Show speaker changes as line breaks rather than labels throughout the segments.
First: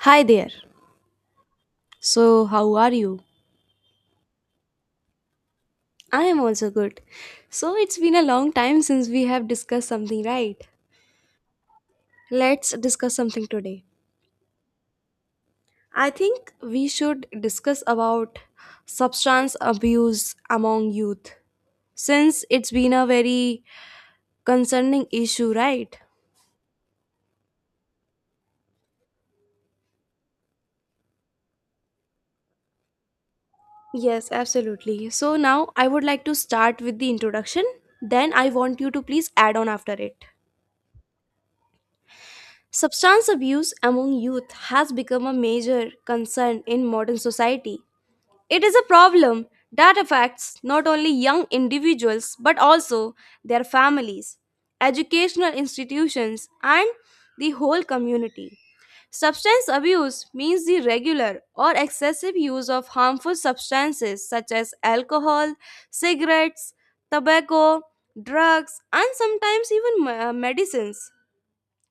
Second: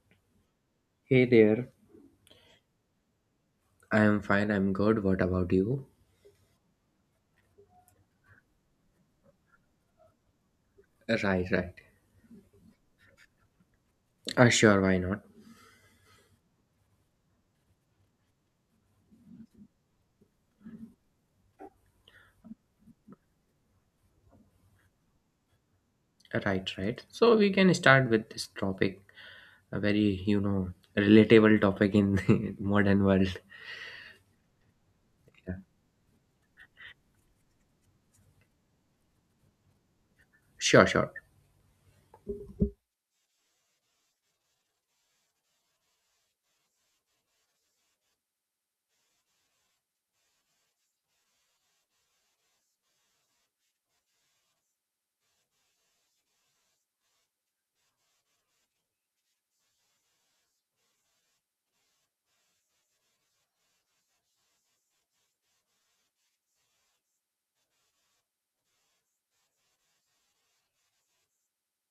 Hi there.
Hey there.
So, how are you?
I am fine. I'm good. What about you?
I am also good. So, it's been a long time since we have discussed something, right?
Right, right.
Let's discuss something today.
Sure, why not?
I think we should discuss about substance abuse among youth since it's been a very concerning issue, right?
Right, right. So we can start with this topic, a very, relatable topic in the modern world.
Yes, absolutely. So, now I would like to start with the introduction. Then, I want you to please add on after it.
Sure, sure.
Substance abuse among youth has become a major concern in modern society. It is a problem that affects not only young individuals but also their families, educational institutions, and the whole community. Substance abuse means the regular or excessive use of harmful substances such as alcohol, cigarettes, tobacco, drugs, and sometimes even medicines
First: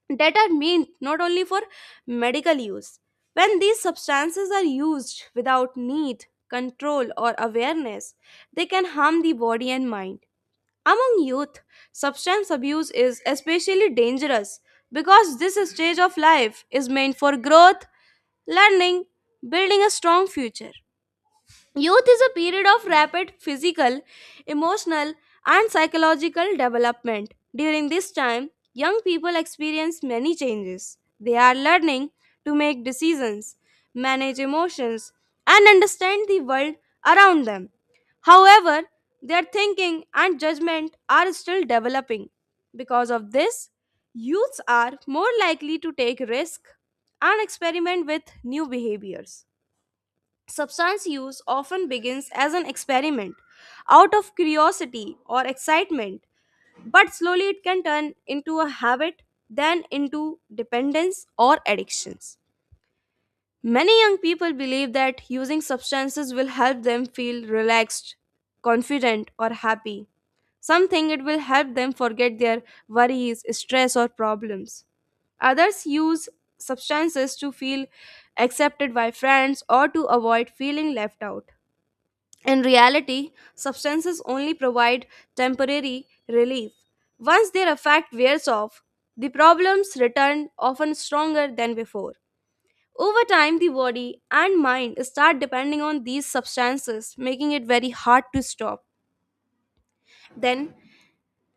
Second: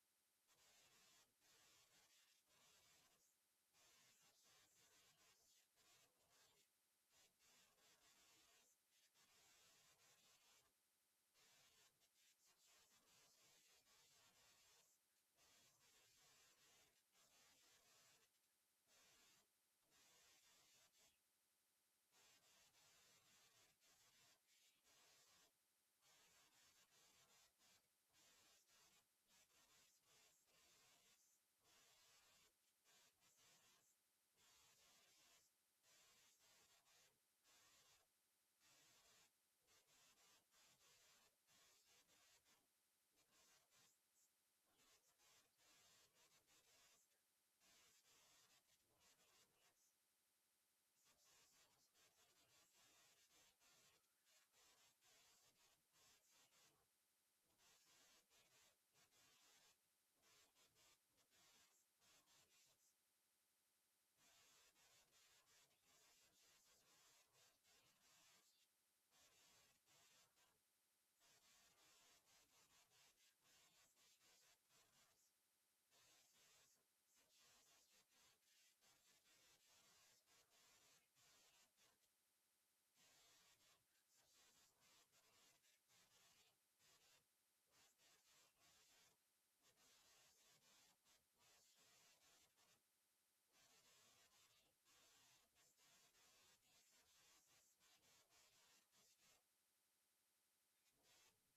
that are meant not only for medical use. When these substances are used without need, control, or awareness, they can harm the body and mind. Among youth, substance abuse is especially dangerous because this stage of life is meant for growth, learning, building a strong future. Youth is a period of rapid physical, emotional, and psychological development. During this time, young people experience many changes. They are learning to make decisions, manage emotions, and understand the world around them. However, their thinking and judgment are still developing. Because of this, youths are more likely to take risks and experiment with new behaviors. Substance use often begins as an experiment out of curiosity or excitement, but slowly it can turn into a habit, then into dependence or addictions. Many young people believe that using substances will help them feel relaxed, confident, or happy. Some think it will help them forget their worries, stress, or problems. Others use substances to feel accepted by friends or to avoid feeling left out. In reality, substances only provide temporary relief. Once their effect wears off, the problems return often stronger than before. Over time, the body and mind start depending on these substances, making it very hard to stop. Then,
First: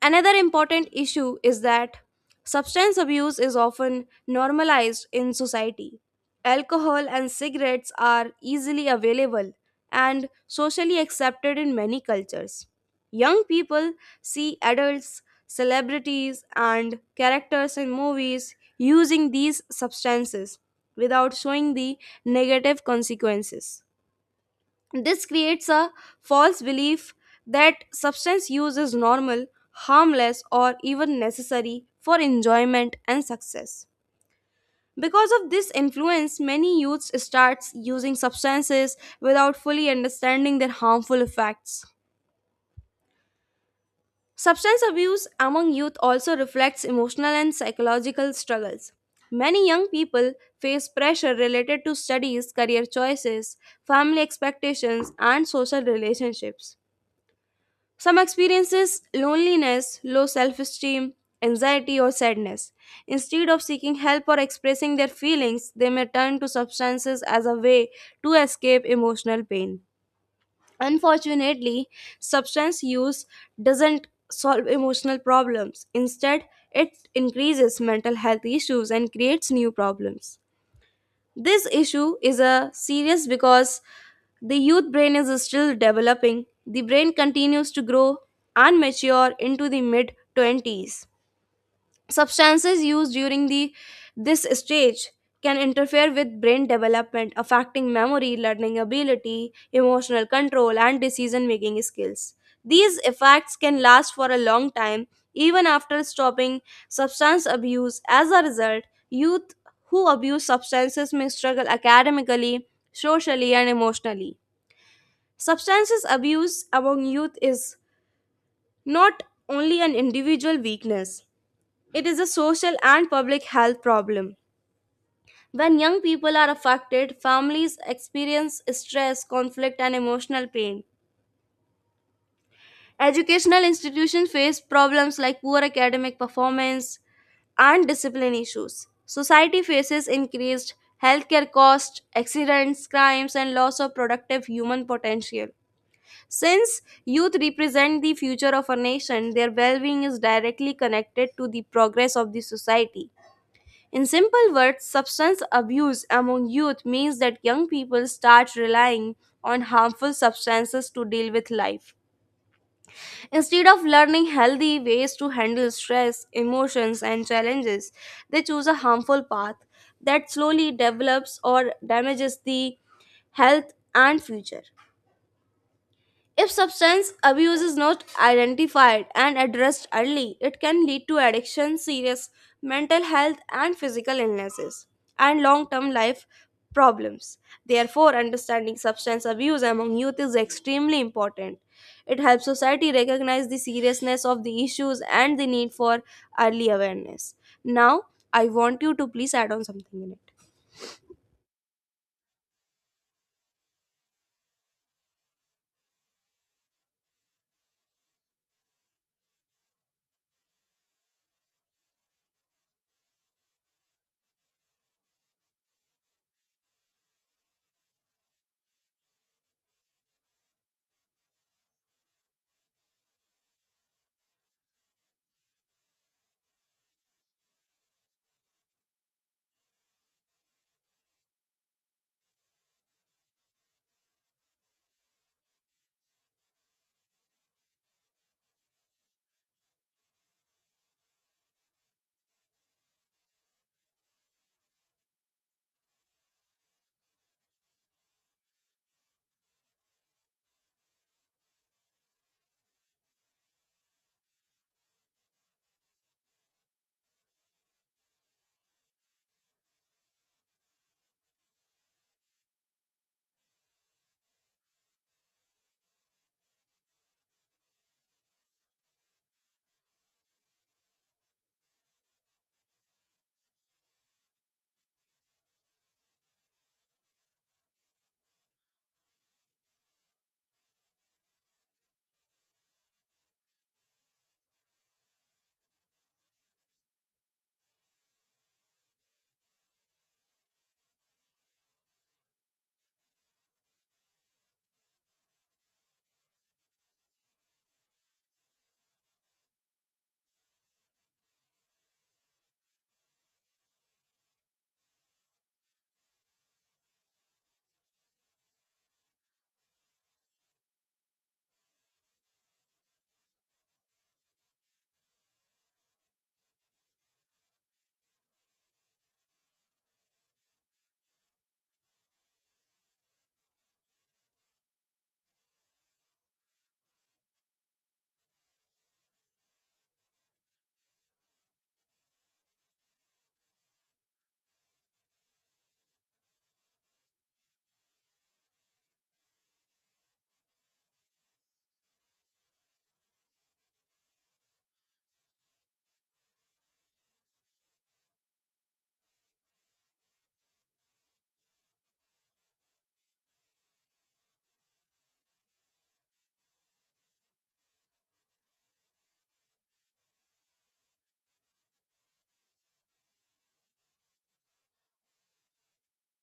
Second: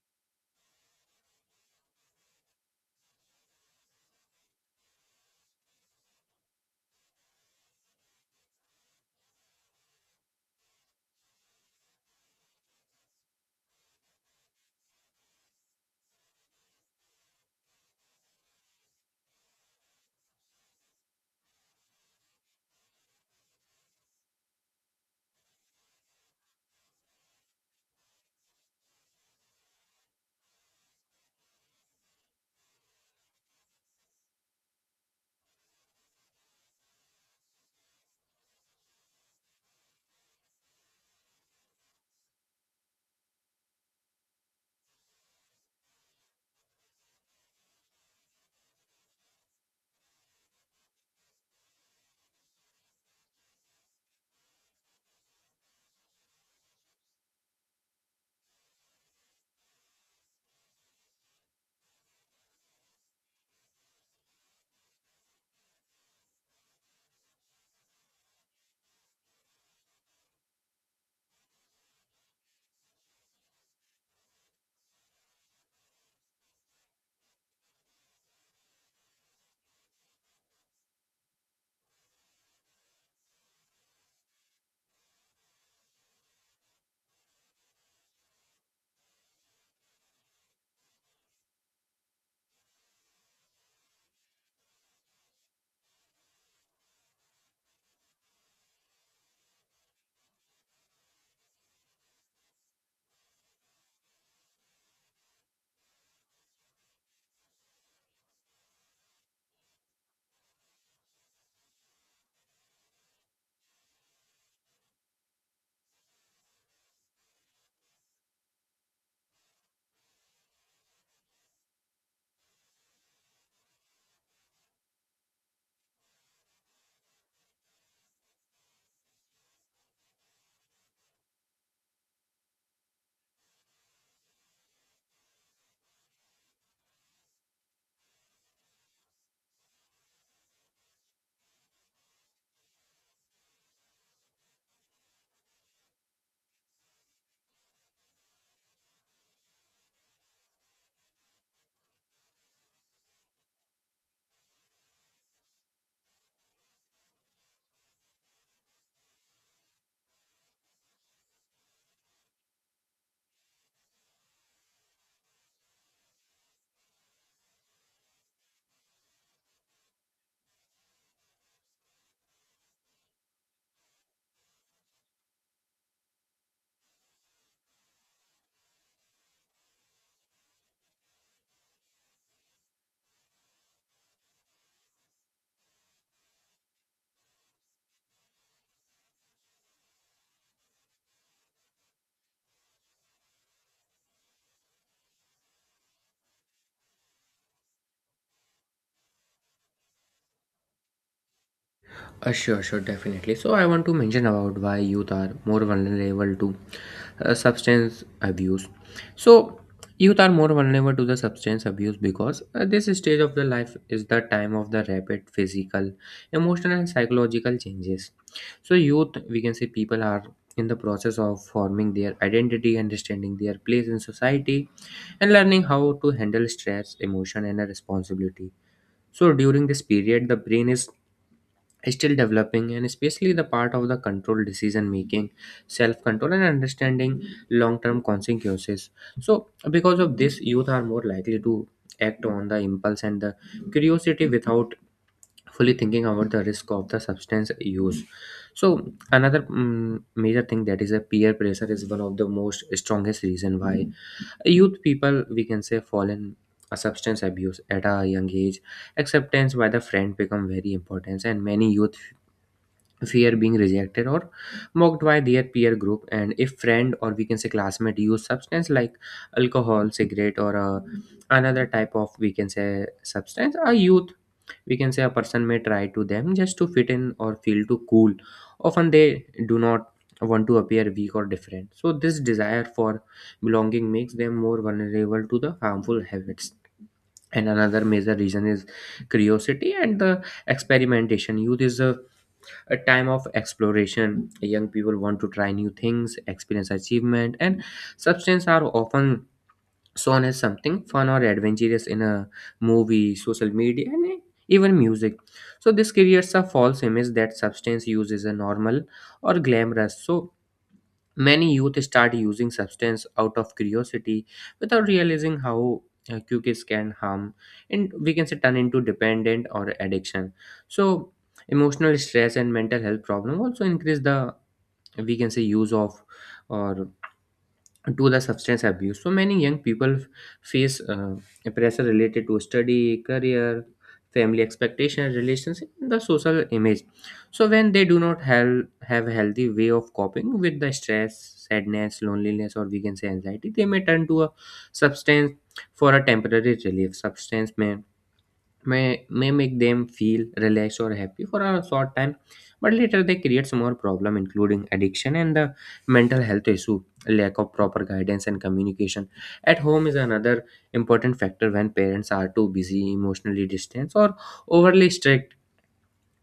another important issue is that substance abuse is often normalized in society. Alcohol and cigarettes are easily available and socially accepted in many cultures. Young people see adults, celebrities, and characters in movies using these substances without showing the negative consequences. This creates a false belief that substance use is normal, harmless, or even necessary for enjoyment and success. Because of this influence, many youths starts using substances without fully understanding their harmful effects. Substance abuse among youth also reflects emotional and psychological struggles. Many young people face pressure related to studies, career choices, family expectations, and social relationships. Some experiences loneliness, low self esteem, anxiety, or sadness. Instead of seeking help or expressing their feelings, they may turn to substances as a way to escape emotional pain. Unfortunately, substance use doesn't solve emotional problems. Instead, it increases mental health issues and creates new problems. This issue is a serious because the youth brain is still developing. The brain continues to grow and mature into the mid 20s. Substances used during the this stage can interfere with brain development, affecting memory, learning ability, emotional control, and decision making skills. These effects can last for a long time, even after stopping substance abuse. As a result, youth who abuse substances may struggle academically, socially, and emotionally. Substances abuse among youth is not only an individual weakness, it is a social and public health problem. When young people are affected, families experience stress, conflict, and emotional pain. Educational institutions face problems like poor academic performance and discipline issues. Society faces increased healthcare costs, accidents, crimes, and loss of productive human potential. Since youth represent the future of a nation, their well being is directly connected to the progress of the society. In simple words, substance abuse among youth means that young people start relying on harmful substances to deal with life. Instead of learning healthy ways to handle stress, emotions, and challenges, they choose a harmful path that slowly develops or damages the health and future. If substance abuse is not identified and addressed early, it can lead to addiction, serious mental health and physical illnesses, and long term life problems. Therefore, understanding substance abuse among youth is extremely important. It helps society recognize the seriousness of the issues and the need for early awareness. Now, I want you to please add on something in it.
Sure, sure, definitely. So, I want to mention about why youth are more vulnerable to substance abuse. So, youth are more vulnerable to the substance abuse because this stage of the life is the time of the rapid physical, emotional, and psychological changes. So, youth, we can say, people are in the process of forming their identity, understanding their place in society, and learning how to handle stress, emotion, and a responsibility. So, during this period, the brain is still developing, and especially the part of the control, decision making, self control, and understanding long term consequences. So because of this, youth are more likely to act on the impulse and the curiosity without fully thinking about the risk of the substance use. So another major thing, that is, a peer pressure is one of the most strongest reason why youth people, we can say, fall in a substance abuse at a young age. Acceptance by the friend become very important, and many youth fear being rejected or mocked by their peer group. And if friend, or we can say classmate, use substance like alcohol, cigarette, or another type of, we can say, substance, a youth, we can say a person, may try to them just to fit in or feel too cool. Often they do not want to appear weak or different, so this desire for belonging makes them more vulnerable to the harmful habits. And another major reason is curiosity and the experimentation. Youth is a time of exploration. Young people want to try new things, experience achievement, and substance are often shown as something fun or adventurous in a movie, social media, and even music. So this creates a false image that substance use is a normal or glamorous. So many youth start using substance out of curiosity without realizing how cookies can harm and, we can say, turn into dependent or addiction. So emotional stress and mental health problem also increase the, we can say, use of or to the substance abuse. So many young people face pressure related to study, career, family expectations, relationship, and the social image. So when they do not have a healthy way of coping with the stress, sadness, loneliness, or we can say anxiety, they may turn to a substance for a temporary relief. Substance may may make them feel relaxed or happy for a short time, but later they create more problem including addiction and the mental health issue. Lack of proper guidance and communication at home is another important factor. When parents are too busy, emotionally distant, or overly strict,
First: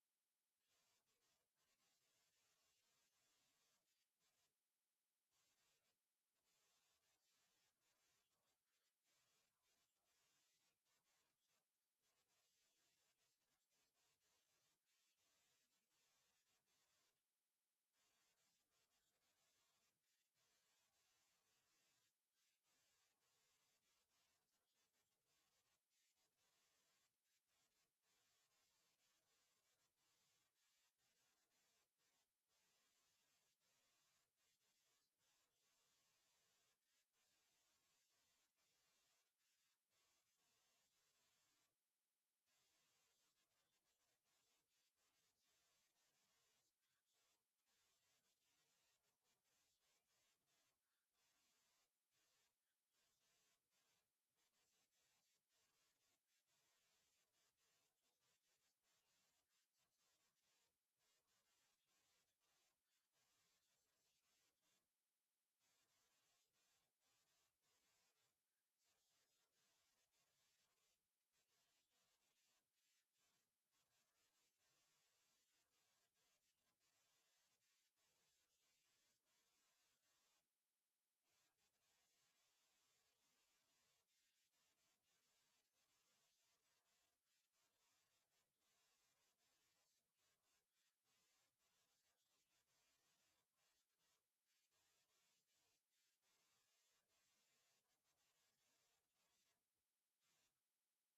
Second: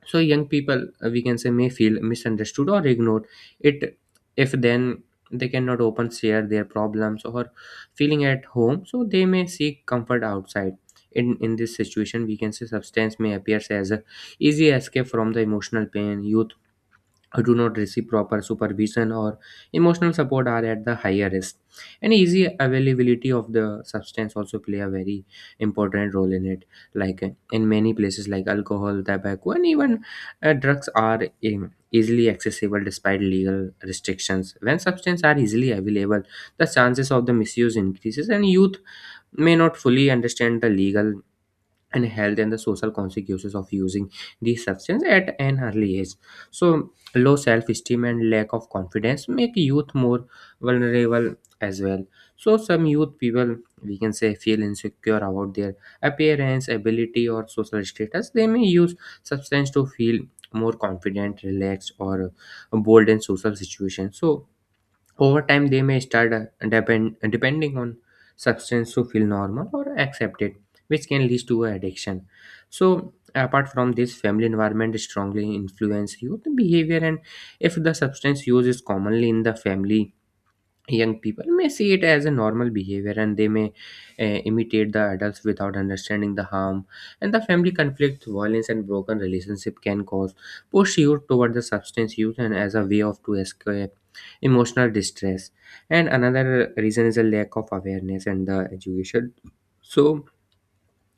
so young people we can say may feel misunderstood or ignored. It, if then they cannot open share their problems or feeling at home, so they may seek comfort outside. In this situation, we can say substance may appear as a easy escape from the emotional pain. Youth who do not receive proper supervision or emotional support are at the higher risk. And easy availability of the substance also play a very important role in it. Like in many places, like alcohol, tobacco, and even drugs are easily accessible despite legal restrictions. When substances are easily available, the chances of the misuse increases, and youth may not fully understand the legal and health and the social consequences of using these substances at an early age. So, low self esteem and lack of confidence make youth more vulnerable as well. So, some youth people, we can say, feel insecure about their appearance, ability, or social status. They may use substance to feel more confident, relaxed, or bold in social situations. So, over time, they may start depending on substance to feel normal or accepted, which can lead to addiction. So, apart from this, family environment strongly influence youth behavior. And if the substance use is commonly in the family, young people may see it as a normal behavior, and they may imitate the adults without understanding the harm. And the family conflict, violence, and broken relationship can cause push you toward the substance use and as a way of to escape emotional distress. And another reason is a lack of awareness and the education. So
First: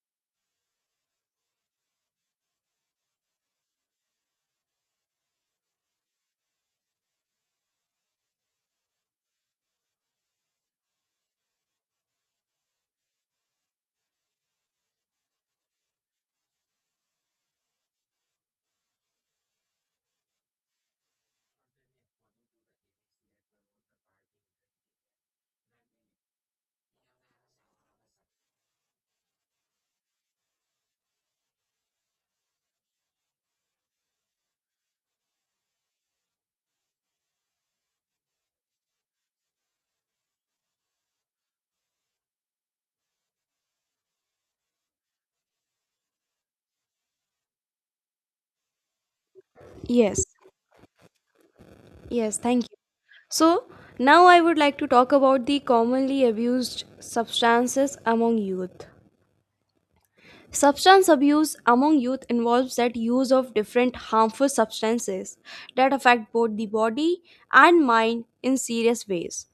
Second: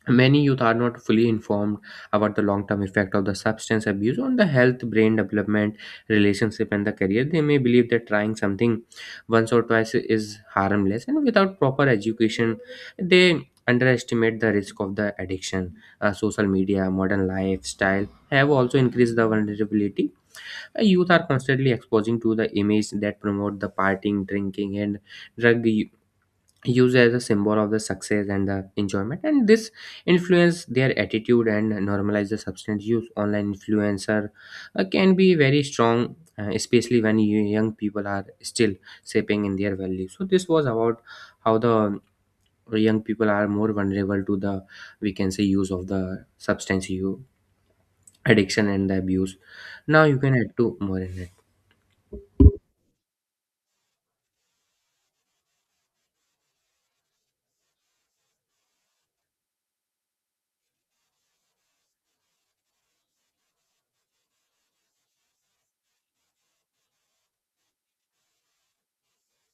many youth are not fully informed about the long term effect of the substance abuse on the health, brain development, relationship, and the career. They may believe that trying something once or twice is harmless, and without proper education, they underestimate the risk of the addiction. Social media, modern lifestyle have also increased the vulnerability. Youth are constantly exposing to the image that promote the partying, drinking, and drug used as a symbol of the success and the enjoyment, and this influence their attitude and normalize the substance use. Online influencer can be very strong, especially when young people are still shaping in their values. So this was about how the young people are more vulnerable to the, we can say, use of the substance use, addiction, and the abuse. Now you
Yes,
can add to more in it.
yes, thank you. So, now I would like to talk about the commonly abused substances among youth. Substance abuse among youth involves that use of different harmful substances that affect both the body and mind in serious ways.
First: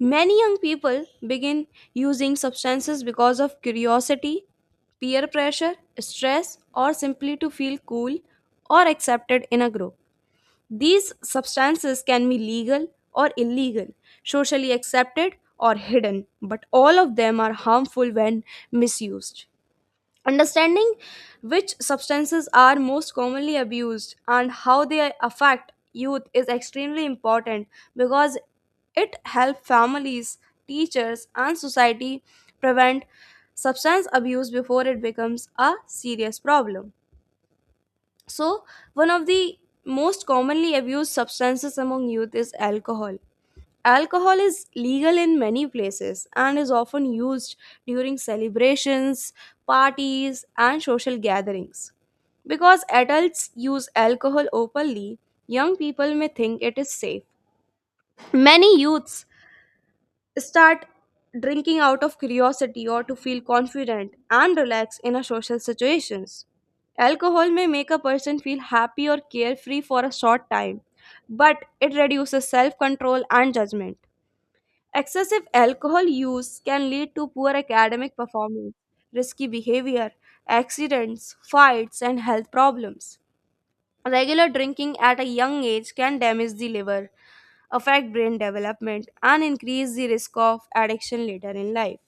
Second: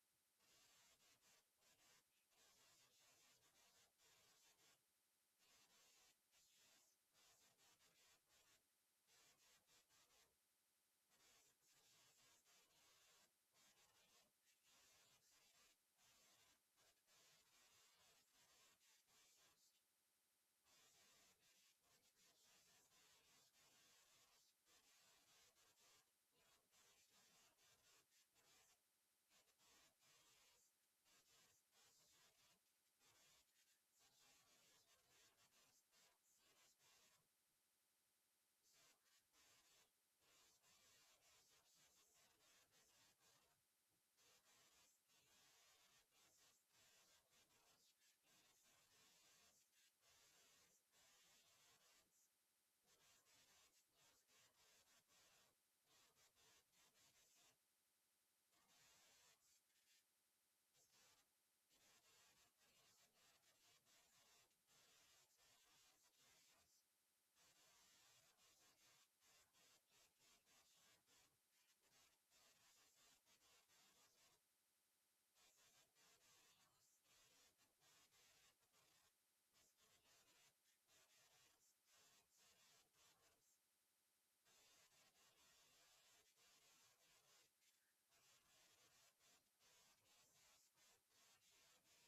Many young people begin using substances because of curiosity, peer pressure, stress, or simply to feel cool or accepted in a group. These substances can be legal or illegal, socially accepted or hidden, but all of them are harmful when misused. Understanding which substances are most commonly abused and how they affect youth is extremely important because it helps families, teachers, and society prevent substance abuse before it becomes a serious problem. So, one of the most commonly abused substances among youth is alcohol. Alcohol is legal in many places and is often used during celebrations, parties, and social gatherings. Because adults use alcohol openly, young people may think it is safe. Many youths start drinking out of curiosity or to feel confident and relaxed in a social situations. Alcohol may make a person feel happy or carefree for a short time, but it reduces self-control and judgment. Excessive alcohol use can lead to poor academic performance, risky behavior, accidents, fights, and health problems. Regular drinking at a young age can damage the liver, affect brain development, and increase the risk of addiction later in life.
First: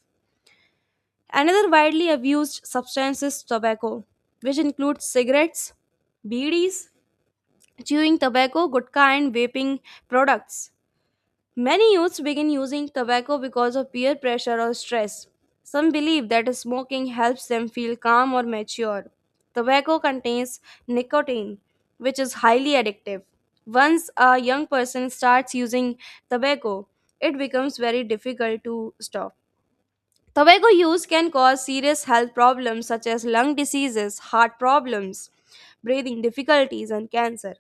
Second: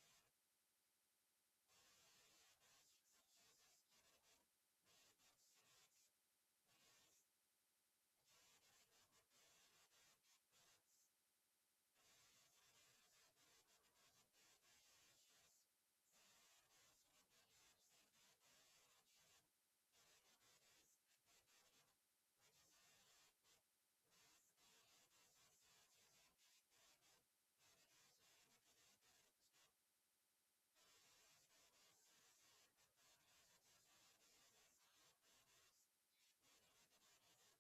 Another widely abused substance is tobacco, which includes cigarettes, BDs, chewing tobacco, gutka, and vaping products. Many youths begin using tobacco because of peer pressure or stress. Some believe that smoking helps them feel calm or mature. Tobacco contains nicotine, which is highly addictive. Once a young person starts using tobacco, it becomes very difficult to stop. Tobacco use can cause serious health problems such as lung diseases, heart problems, breathing difficulties, and cancer.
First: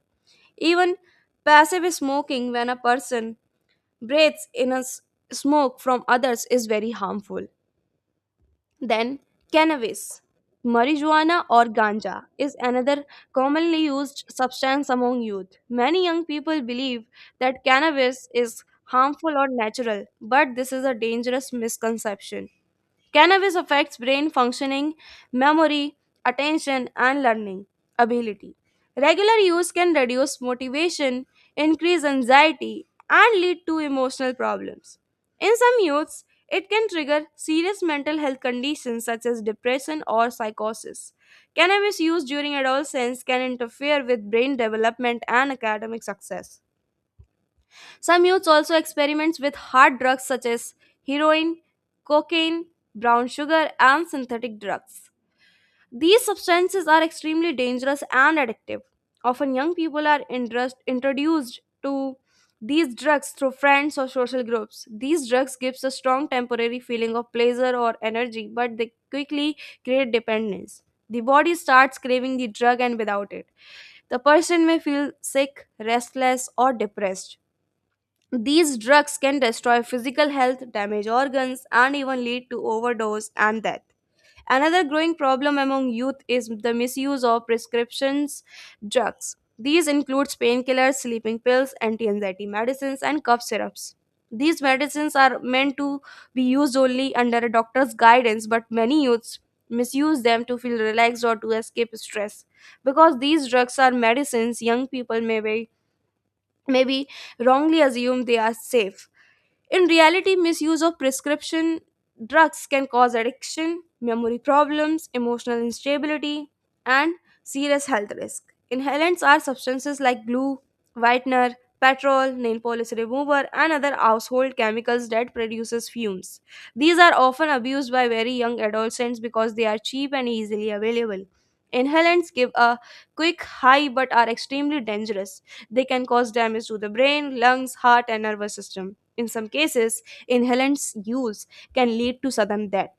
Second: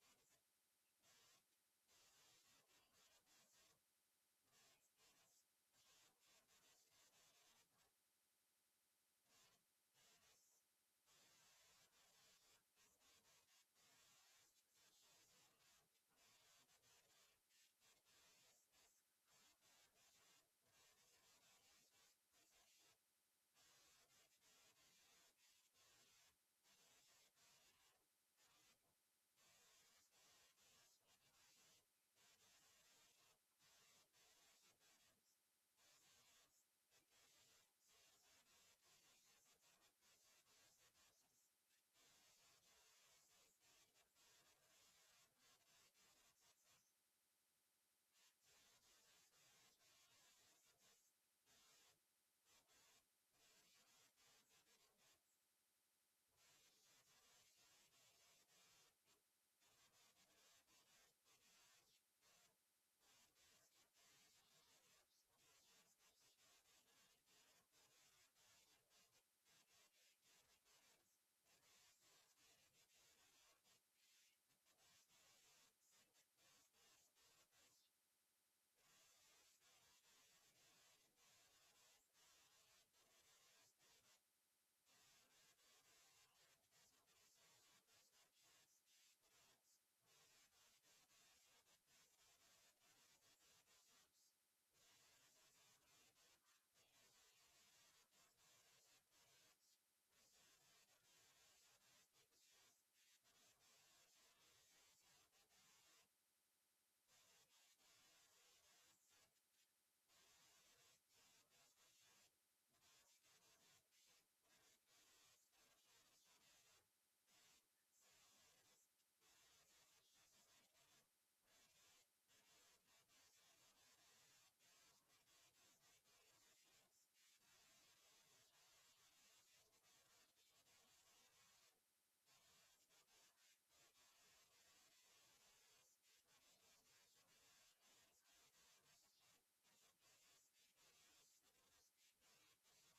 Even passive smoking, when a person breathes in smoke from others is very harmful. Then, cannabis, marijuana, or ganja is another commonly used substance among youth. Many young people believe that cannabis is harmful or natural, but this is a dangerous misconception. Cannabis affects brain functioning, memory, attention, and learning ability. Regular use can reduce motivation, increase anxiety, and lead to emotional problems. In some youths, it can trigger serious mental health conditions such as depression or psychosis. Cannabis use during adolescence can interfere with brain development and academic success. Some youths also experiments with hard drugs such as heroin, cocaine, brown sugar, and synthetic drugs. These substances are extremely dangerous and addictive. Often, young people are introduced to these drugs through friends or social groups. These drugs gives a strong temporary feeling of pleasure or energy, but they quickly create dependence. The body starts craving the drug, and without it, the person may feel sick, restless, or depressed. These drugs can destroy physical health, damage organs, and even lead to overdose and death. Another growing problem among youth is the misuse of prescriptions drugs. These include painkillers, sleeping pills, anti anxiety medicines, and cough syrups. These medicines are meant to be used only under a doctor's guidance, but many youths misuse them to feel relaxed or to escape stress. Because these drugs are medicines, young people may be wrongly assume they are safe in reality, misuse of prescription drugs can cause addiction, memory problems, emotional instability, and serious health risk. Inhalants are substances like glue, whitener, petrol, nail polish remover, and other household chemicals that produces fumes. These are often abused by very young adolescents because they are cheap and easily available. Inhalants give a quick high but are extremely dangerous. They can cause damage to the brain, lungs, heart, and nervous system. In some cases, inhalants use can lead to sudden death.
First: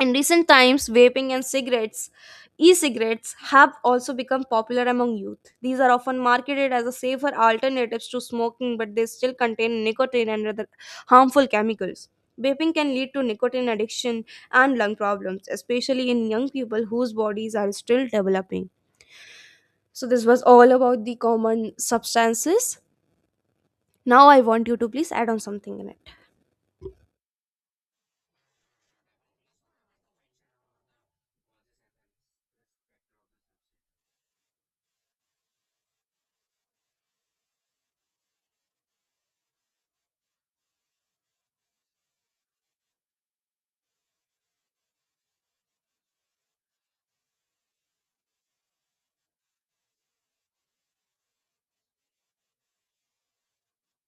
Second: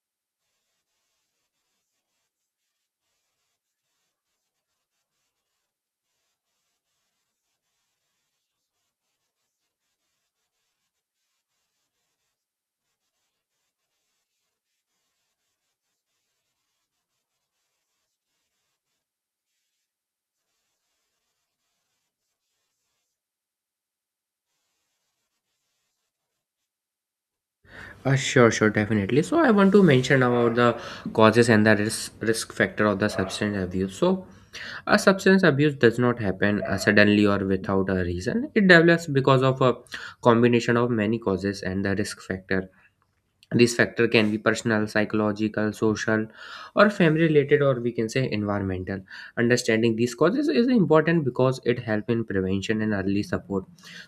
In recent times, vaping and cigarettes, e-cigarettes have also become popular among youth. These are often marketed as a safer alternatives to smoking, but they still contain nicotine and other harmful chemicals. Vaping can lead to nicotine addiction and lung problems, especially in young people whose bodies are still developing. So this was all about the common substances. Now I want you to please add on something in it.
Sure, sure, definitely. So I want to mention about the causes and the risk factor of the substance abuse. So a substance abuse does not happen suddenly or without a reason. It develops because of a combination of many causes and the risk factor. These factor can be personal, psychological, social, or family related, or we can say environmental. Understanding these causes is important because it helps in prevention and early support.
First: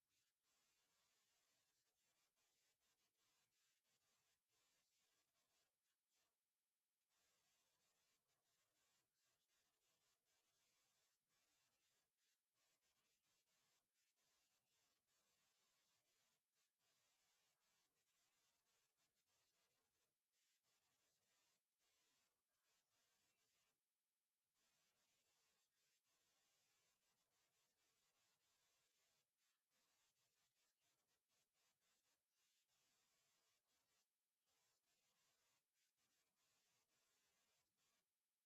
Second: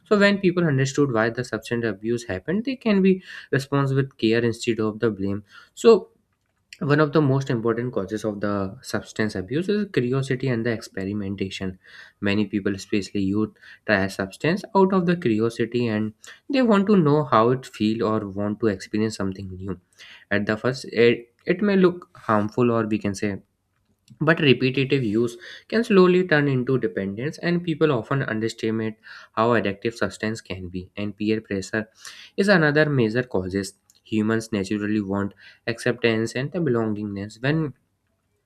So when people understood why the substance abuse happened, they can be response with care instead of the blame. So one of the most important causes of the substance abuse is curiosity and the experimentation. Many people, especially youth, try a substance out of the curiosity, and they want to know how it feels or want to experience something new. At the first, it may look harmful or we can say, but repetitive use can slowly turn into dependence, and people often underestimate how addictive substance can be. And peer pressure is another major causes. Humans naturally want acceptance and the belongingness. When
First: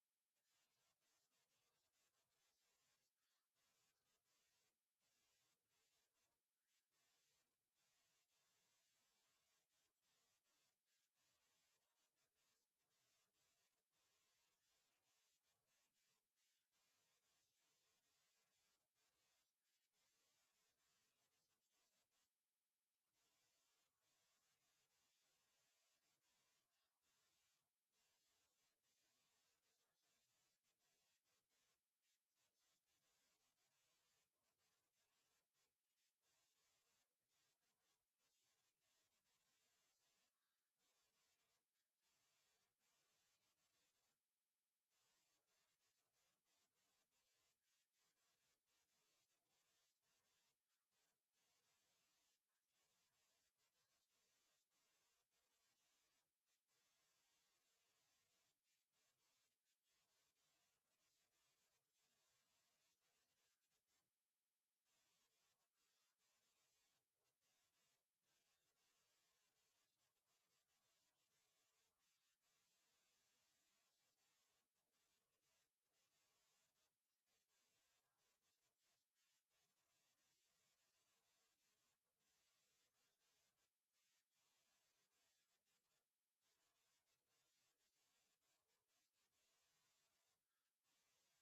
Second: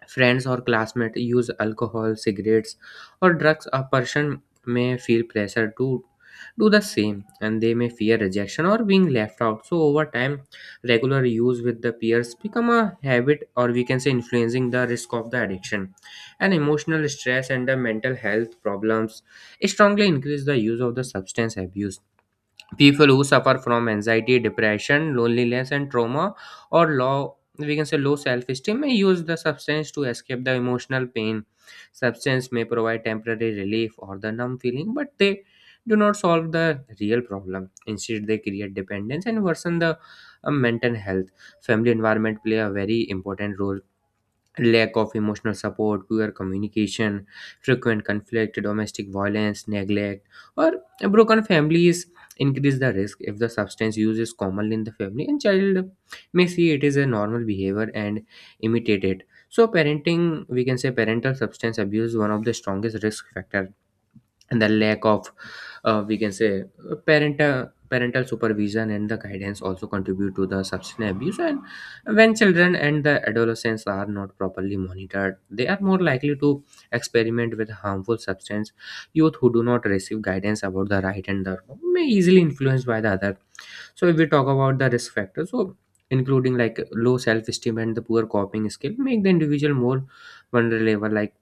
friends or classmates use alcohol, cigarettes, or drugs, a person may feel pressure to do the same, and they may fear rejection or being left out. So, over time, regular use with the peers become a habit, or we can say influencing the risk of the addiction. And emotional stress and the mental health problems strongly increase the use of the substance abuse. People who suffer from anxiety, depression, loneliness, and trauma, or low, we can say, low self-esteem may use the substance to escape the emotional pain. Substance may provide temporary relief or the numb feeling, but they do not solve the real problem. Instead, they create dependence and worsen the mental health. Family environment play a very important role. Lack of emotional support, poor communication, frequent conflict, domestic violence, neglect, or broken families increase the risk. If the substance use is common in the family, and child may see it is a normal behavior and imitate it. So parenting, we can say parental substance abuse, one of the strongest risk factor. And the lack of we can say parental supervision and the guidance also contribute to the substance abuse. And when children and the adolescents are not properly monitored, they are more likely to experiment with harmful substance. Youth who do not receive guidance about the right and the wrong may easily influenced by the other. So if we talk about the risk factors, so including like low self-esteem and the poor coping skill make the individual more vulnerable. Like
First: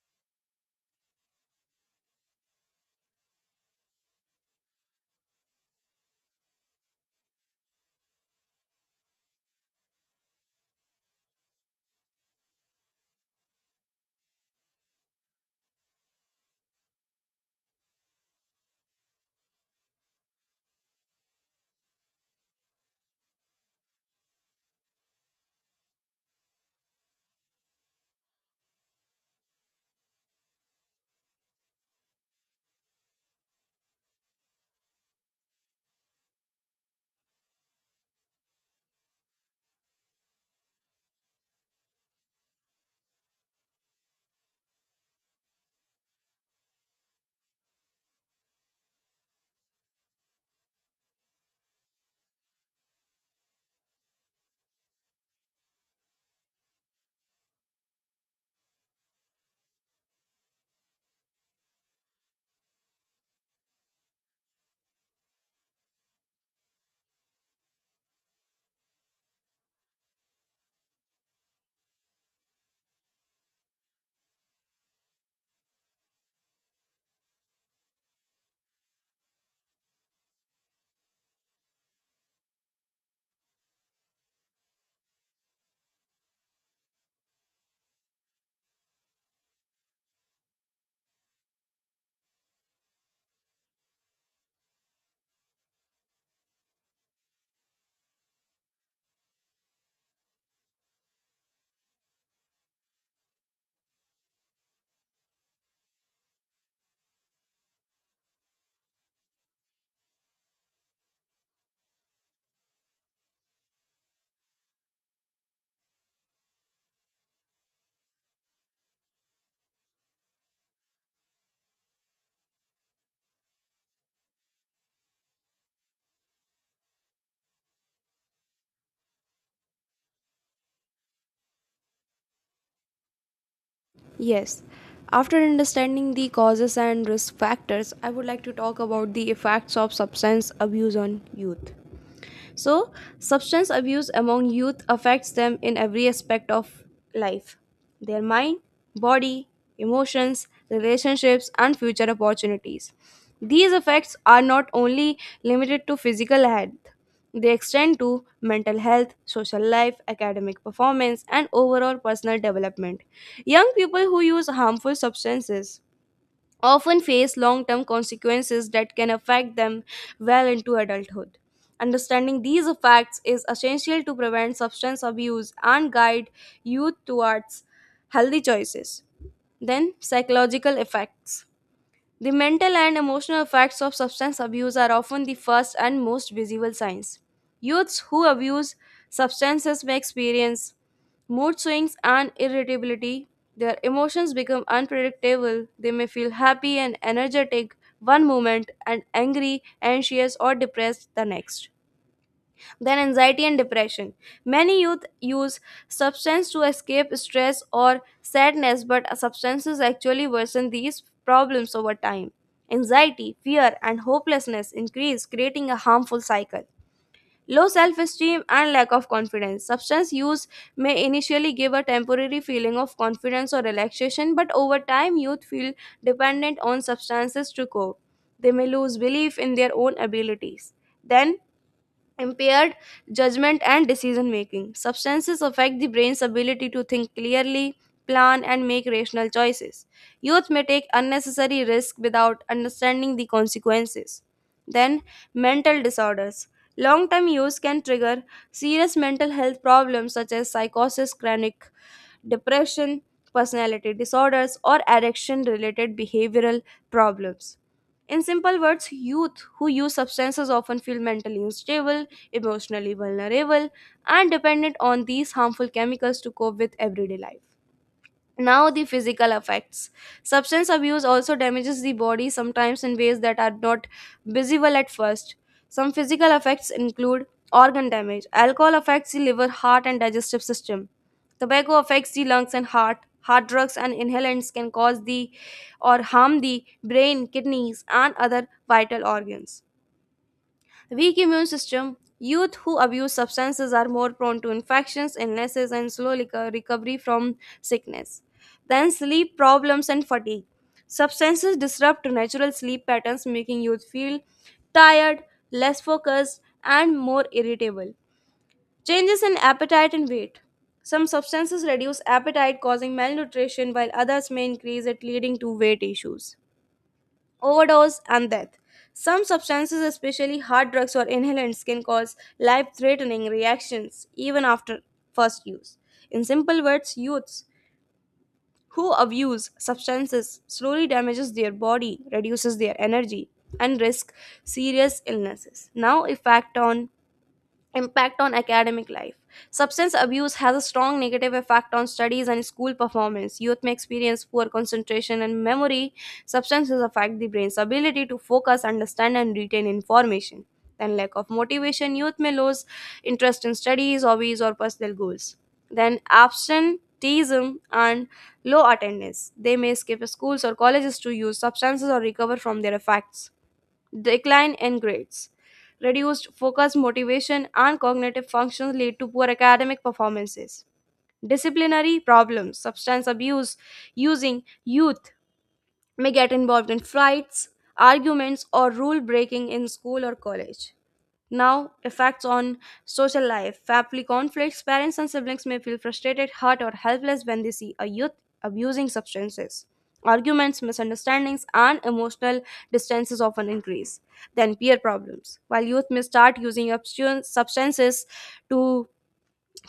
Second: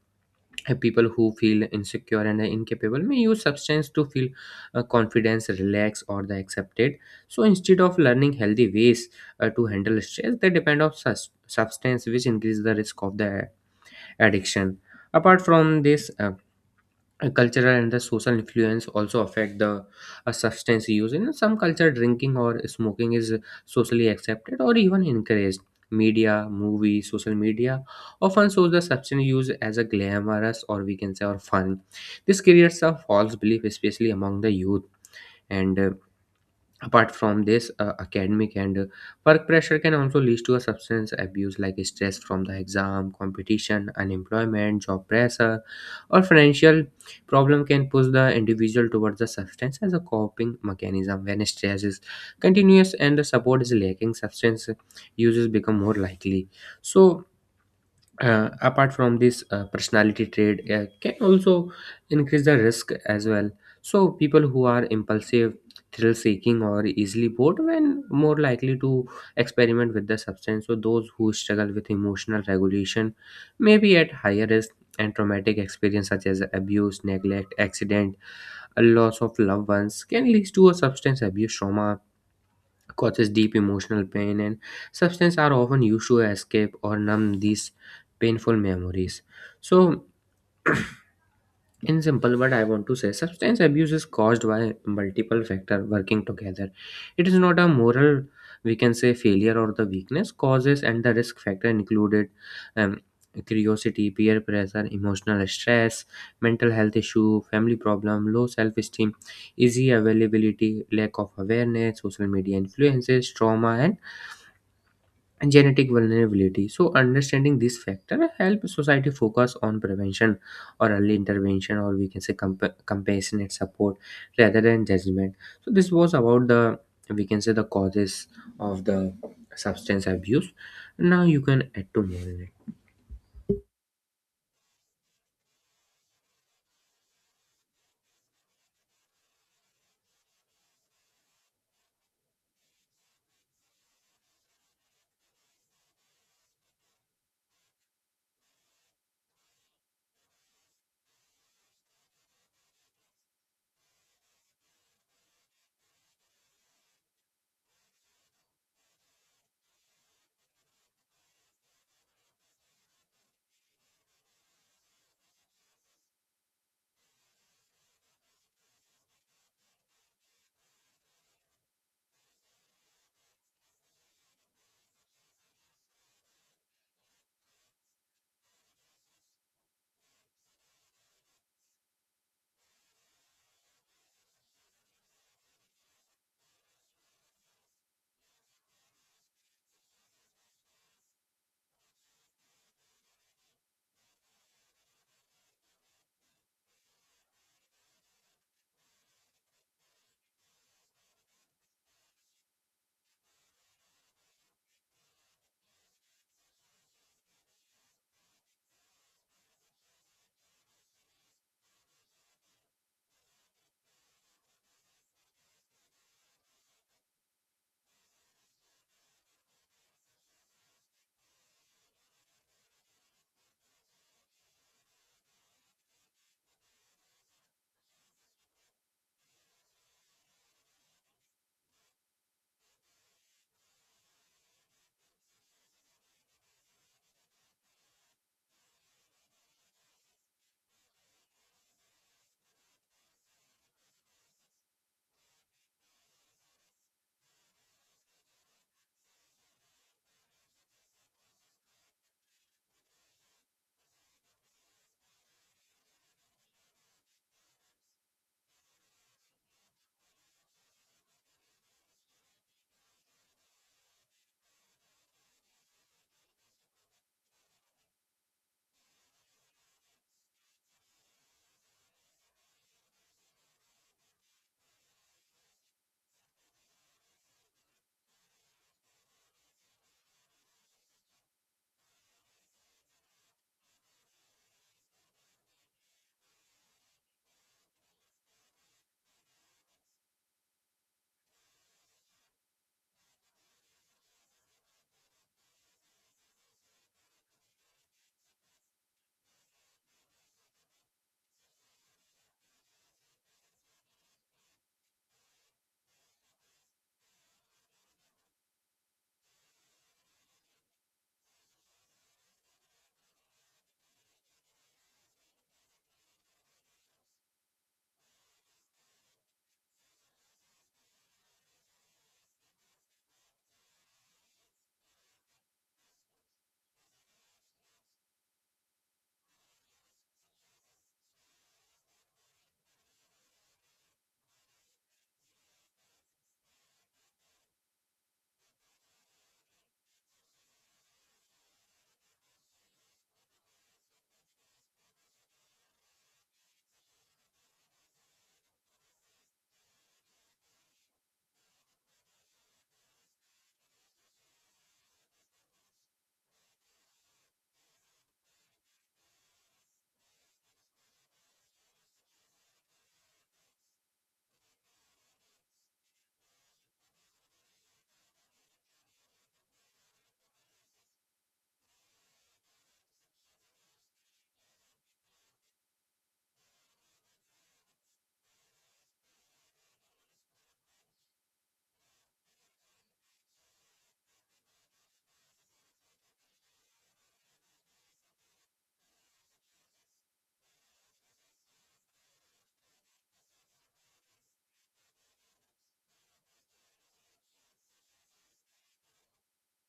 people who feel insecure and incapable may use substance to feel confidence, relax, or the accepted. So instead of learning healthy ways to handle stress, they depend on substance, which increase the risk of the addiction. Apart from this, cultural and the social influence also affect the substance use. In some culture, drinking or smoking is socially accepted or even encouraged. Media, movie, social media often shows the substance use as a glamorous, or we can say or fun. This creates a false belief, especially among the youth. And apart from this, academic and work pressure can also lead to a substance abuse. Like stress from the exam, competition, unemployment, job pressure, or financial problem can push the individual towards the substance as a coping mechanism. When stress is continuous and the support is lacking, substance uses become more likely. So apart from this, personality trait can also increase the risk as well. So people who are impulsive, thrill seeking, or easily bored when more likely to experiment with the substance. So those who struggle with emotional regulation may be at higher risk. And traumatic experience such as abuse, neglect, accident, a loss of loved ones can lead to a substance abuse. Trauma causes deep emotional pain, and substances are often used to escape or numb these painful memories. So, in simple, what I want to say, substance abuse is caused by multiple factors working together. It is not a moral, we can say, failure or the weakness. Causes and the risk factor included um, curiosity, peer pressure, emotional stress, mental health issue, family problem, low self-esteem, easy availability, lack of awareness, social media influences, trauma, and genetic vulnerability. So, understanding this factor help society focus on prevention or early intervention, or we can say compassionate support rather than judgment. So, this was about the, we can say, the causes of the substance abuse. Now, you can add to more in it.
Yes. After understanding the causes and risk factors, I would like to talk about the effects of substance abuse on youth. So, substance abuse among youth affects them in every aspect of life their mind, body, emotions, relationships, and future opportunities. These effects are not only limited to physical health, they extend to mental health, social life, academic performance, and overall personal development. Young people who use harmful substances often face long term consequences that can affect them well into adulthood. Understanding these effects is essential to prevent substance abuse and guide youth towards healthy choices. Then, psychological effects. The mental and emotional effects of substance abuse are often the first and most visible signs. Youths who abuse substances may experience mood swings and irritability. Their emotions become unpredictable. They may feel happy and energetic one moment and angry, anxious, or depressed the next. Then anxiety and depression. Many youth use substance to escape stress or sadness, but substances actually worsen these problems over time. Anxiety, fear, and hopelessness increase, creating a harmful cycle. Low self esteem and lack of confidence. Substance use may initially give a temporary feeling of confidence or relaxation, but over time, youth feel dependent on substances to cope. They may lose belief in their own abilities. Then, impaired judgment and decision making. Substances affect the brain's ability to think clearly, plan, and make rational choices. Youth may take unnecessary risks without understanding the consequences. Then, mental disorders. Long term use can trigger serious mental health problems such as psychosis, chronic depression, personality disorders, or addiction related behavioral problems. In simple words, youth who use substances often feel mentally unstable, emotionally vulnerable, and dependent on these harmful chemicals to cope with everyday life. Now, the physical effects. Substance abuse also damages the body sometimes in ways that are not visible at first. Some physical effects include organ damage. Alcohol affects the liver, heart, and digestive system. Tobacco affects the lungs and heart. Hard drugs and inhalants can cause the or harm the brain, kidneys, and other vital organs. Weak immune system. Youth who abuse substances are more prone to infections, illnesses, and slow recovery from sickness. Then, sleep problems and fatigue. Substances disrupt natural sleep patterns, making youth feel tired, less focused, and more irritable. Changes in appetite and weight. Some substances reduce appetite, causing malnutrition, while others may increase it, leading to weight issues overdose, and death. Some substances, especially hard drugs or inhalants, can cause life threatening reactions even after first use. In simple words, youths who abuse substances slowly damages their body, reduces their energy, and risk serious illnesses. Now, a fact on impact on academic life. Substance abuse has a strong negative effect on studies and school performance. Youth may experience poor concentration and memory. Substances affect the brain's ability to focus, understand, and retain information. Then, lack of motivation. Youth may lose interest in studies, hobbies, or personal goals. Then absenteeism and low attendance. They may skip schools or colleges to use substances or recover from their effects. Decline in grades, reduced focus, motivation, and cognitive functions lead to poor academic performances. Disciplinary problems, substance abuse, using youth may get involved in fights, arguments, or rule breaking in school or college. Now, effects on social life, family conflicts, parents and siblings may feel frustrated, hurt, or helpless when they see a youth abusing substances. Arguments, misunderstandings, and emotional distances often increase. Then, peer problems. While youth may start using substances to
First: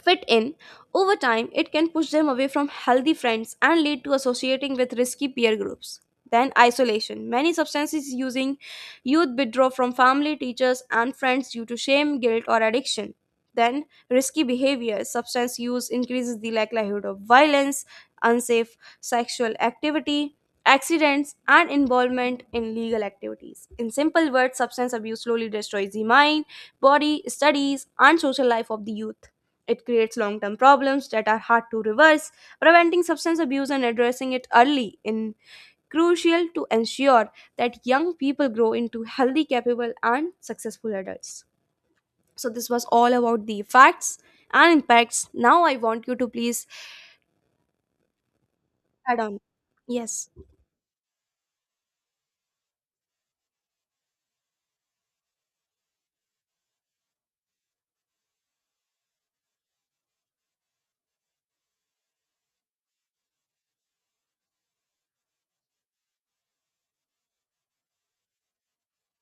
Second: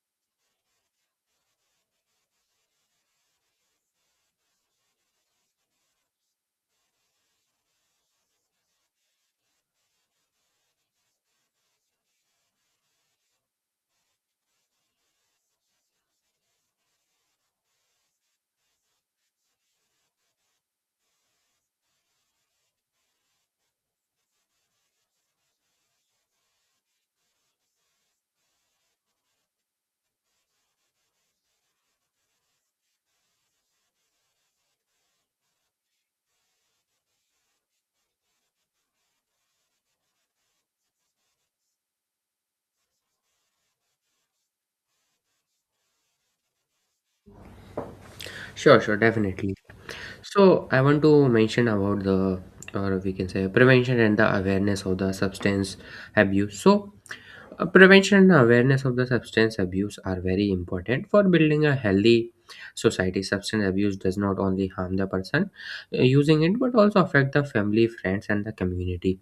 fit in, over time it can push them away from healthy friends and lead to associating with risky peer groups. Then isolation. Many substances using youth withdraw from family, teachers, and friends due to shame, guilt, or addiction. Then risky behavior. Substance use increases the likelihood of violence, unsafe sexual activity, accidents, and involvement in legal activities. In simple words, substance abuse slowly destroys the mind, body, studies, and social life of the youth. It creates long term problems that are hard to reverse. Preventing substance abuse and addressing it early in crucial to ensure that young people grow into healthy, capable, and successful adults. So, this was all about the facts and impacts. Now, I want you to please
Sure, sure,
add on.
definitely.
Yes,
So, I want to mention about the, or we can say, prevention and the awareness of the substance abuse. So, prevention and awareness of the substance abuse are very important for building a healthy society. Substance abuse does not only harm the person using it, but also affect the family, friends, and the community.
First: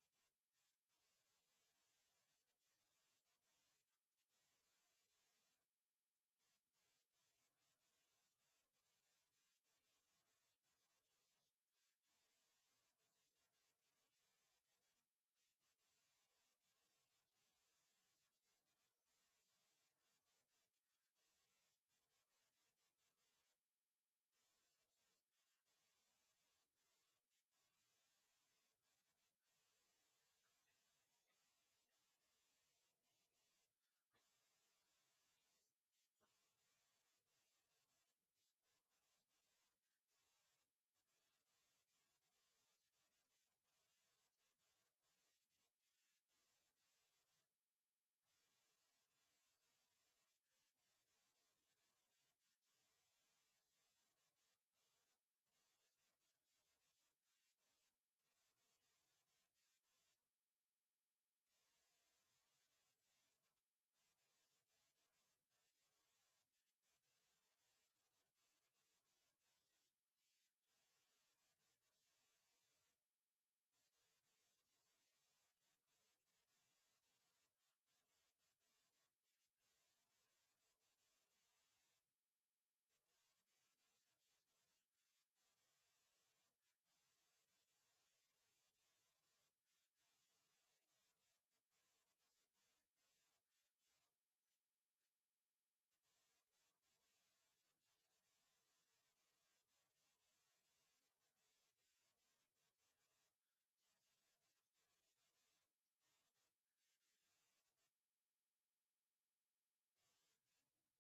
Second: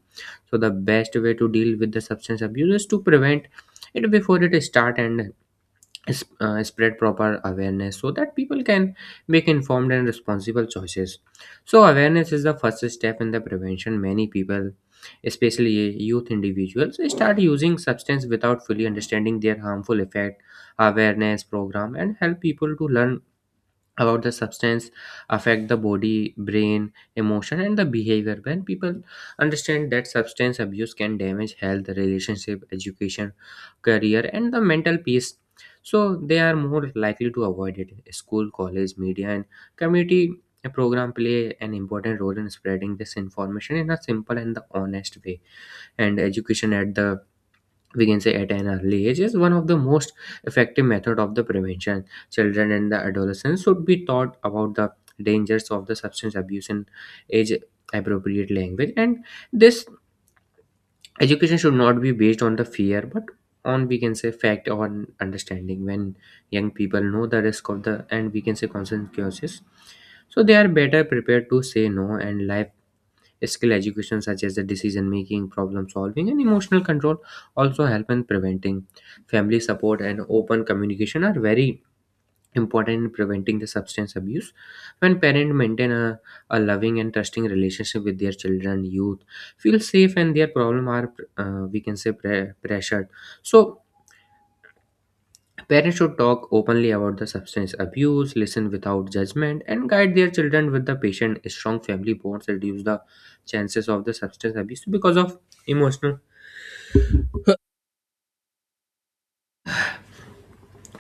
So the best way to deal with the substance abuse is to prevent it before it start and spread proper awareness so that people can make informed and responsible choices. So awareness is the first step in the prevention. Many people, especially youth individuals, start using substance without fully understanding their harmful effect. Awareness program and help people to learn about the substance affect the body, brain, emotion, and the behavior. When people understand that substance abuse can damage health, relationship, education, career, and the mental peace, so they are more likely to avoid it. School, college, media, and community program play an important role in spreading this information in a simple and the honest way. And education at the, we can say, at an early age is one of the most effective method of the prevention. Children and the adolescents should be taught about the dangers of the substance abuse in age appropriate language, and this education should not be based on the fear, but on, we can say, fact or understanding. When young people know the risk of the, and we can say consequences, so they are better prepared to say no. And life skill education, such as the decision making, problem solving, and emotional control, also help in preventing. Family support and open communication are very important in preventing the substance abuse. When parents maintain a loving and trusting relationship with their children, youth feel safe and their problem are, we can say, pressured. So parents should talk openly about the substance abuse, listen without judgment, and guide their children with the patient. Strong family bonds reduce the chances of the substance abuse because of emotional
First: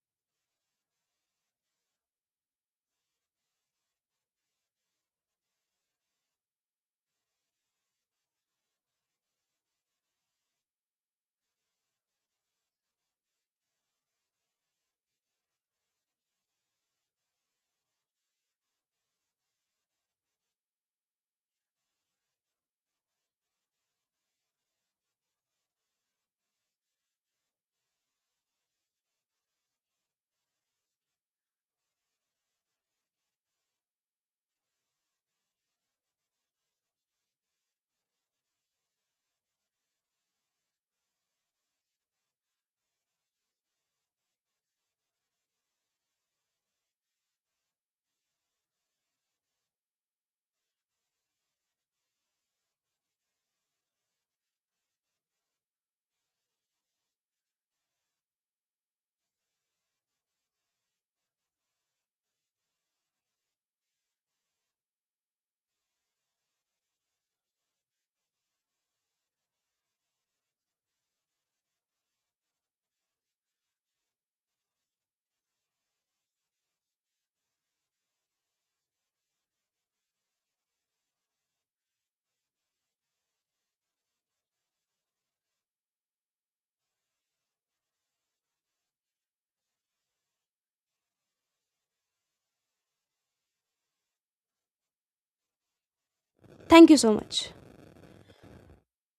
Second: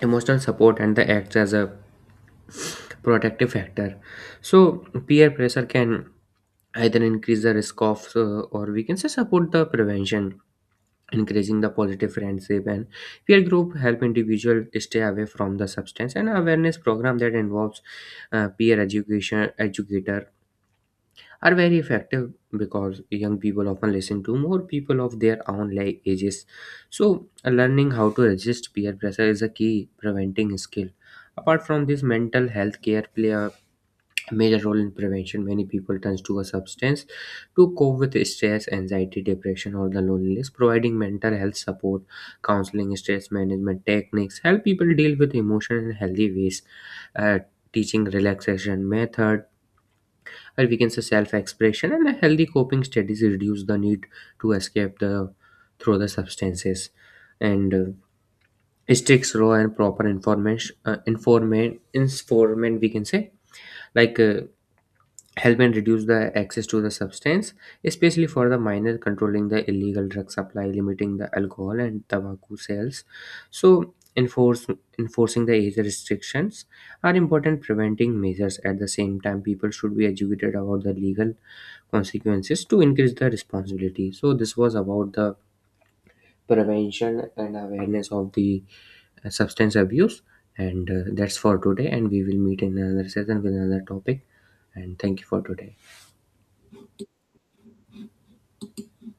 emotional support and the acts as a protective factor. So peer pressure can either increase the risk of, or we can say support the prevention. Encouraging the positive friendship and peer group help individual stay away from the substance. And awareness program that involves peer education educator are very effective because young people often listen to more people of their own like ages. So, learning how to resist peer pressure is a key preventing skill. Apart from this, mental health care play a major role in prevention. Many people turns to a substance to cope with stress, anxiety, depression, or the loneliness. Providing mental health support, counseling, stress management techniques help people deal with emotion in healthy ways. Uh, teaching relaxation method, or we can say self-expression and a healthy coping strategies, reduce the need to escape the through the substances. And it takes raw and proper information, informant, we can say, like, help and reduce the access to the substance, especially for the minor, controlling the illegal drug supply, limiting the alcohol and tobacco sales. So enforce enforcing the age restrictions are important preventing measures. At the same time, people should be educated about the legal consequences to increase the responsibility. So this was about the prevention and awareness of the substance abuse. And that's for today, and we will meet in another session with another topic. And thank you for today.
thank you so much.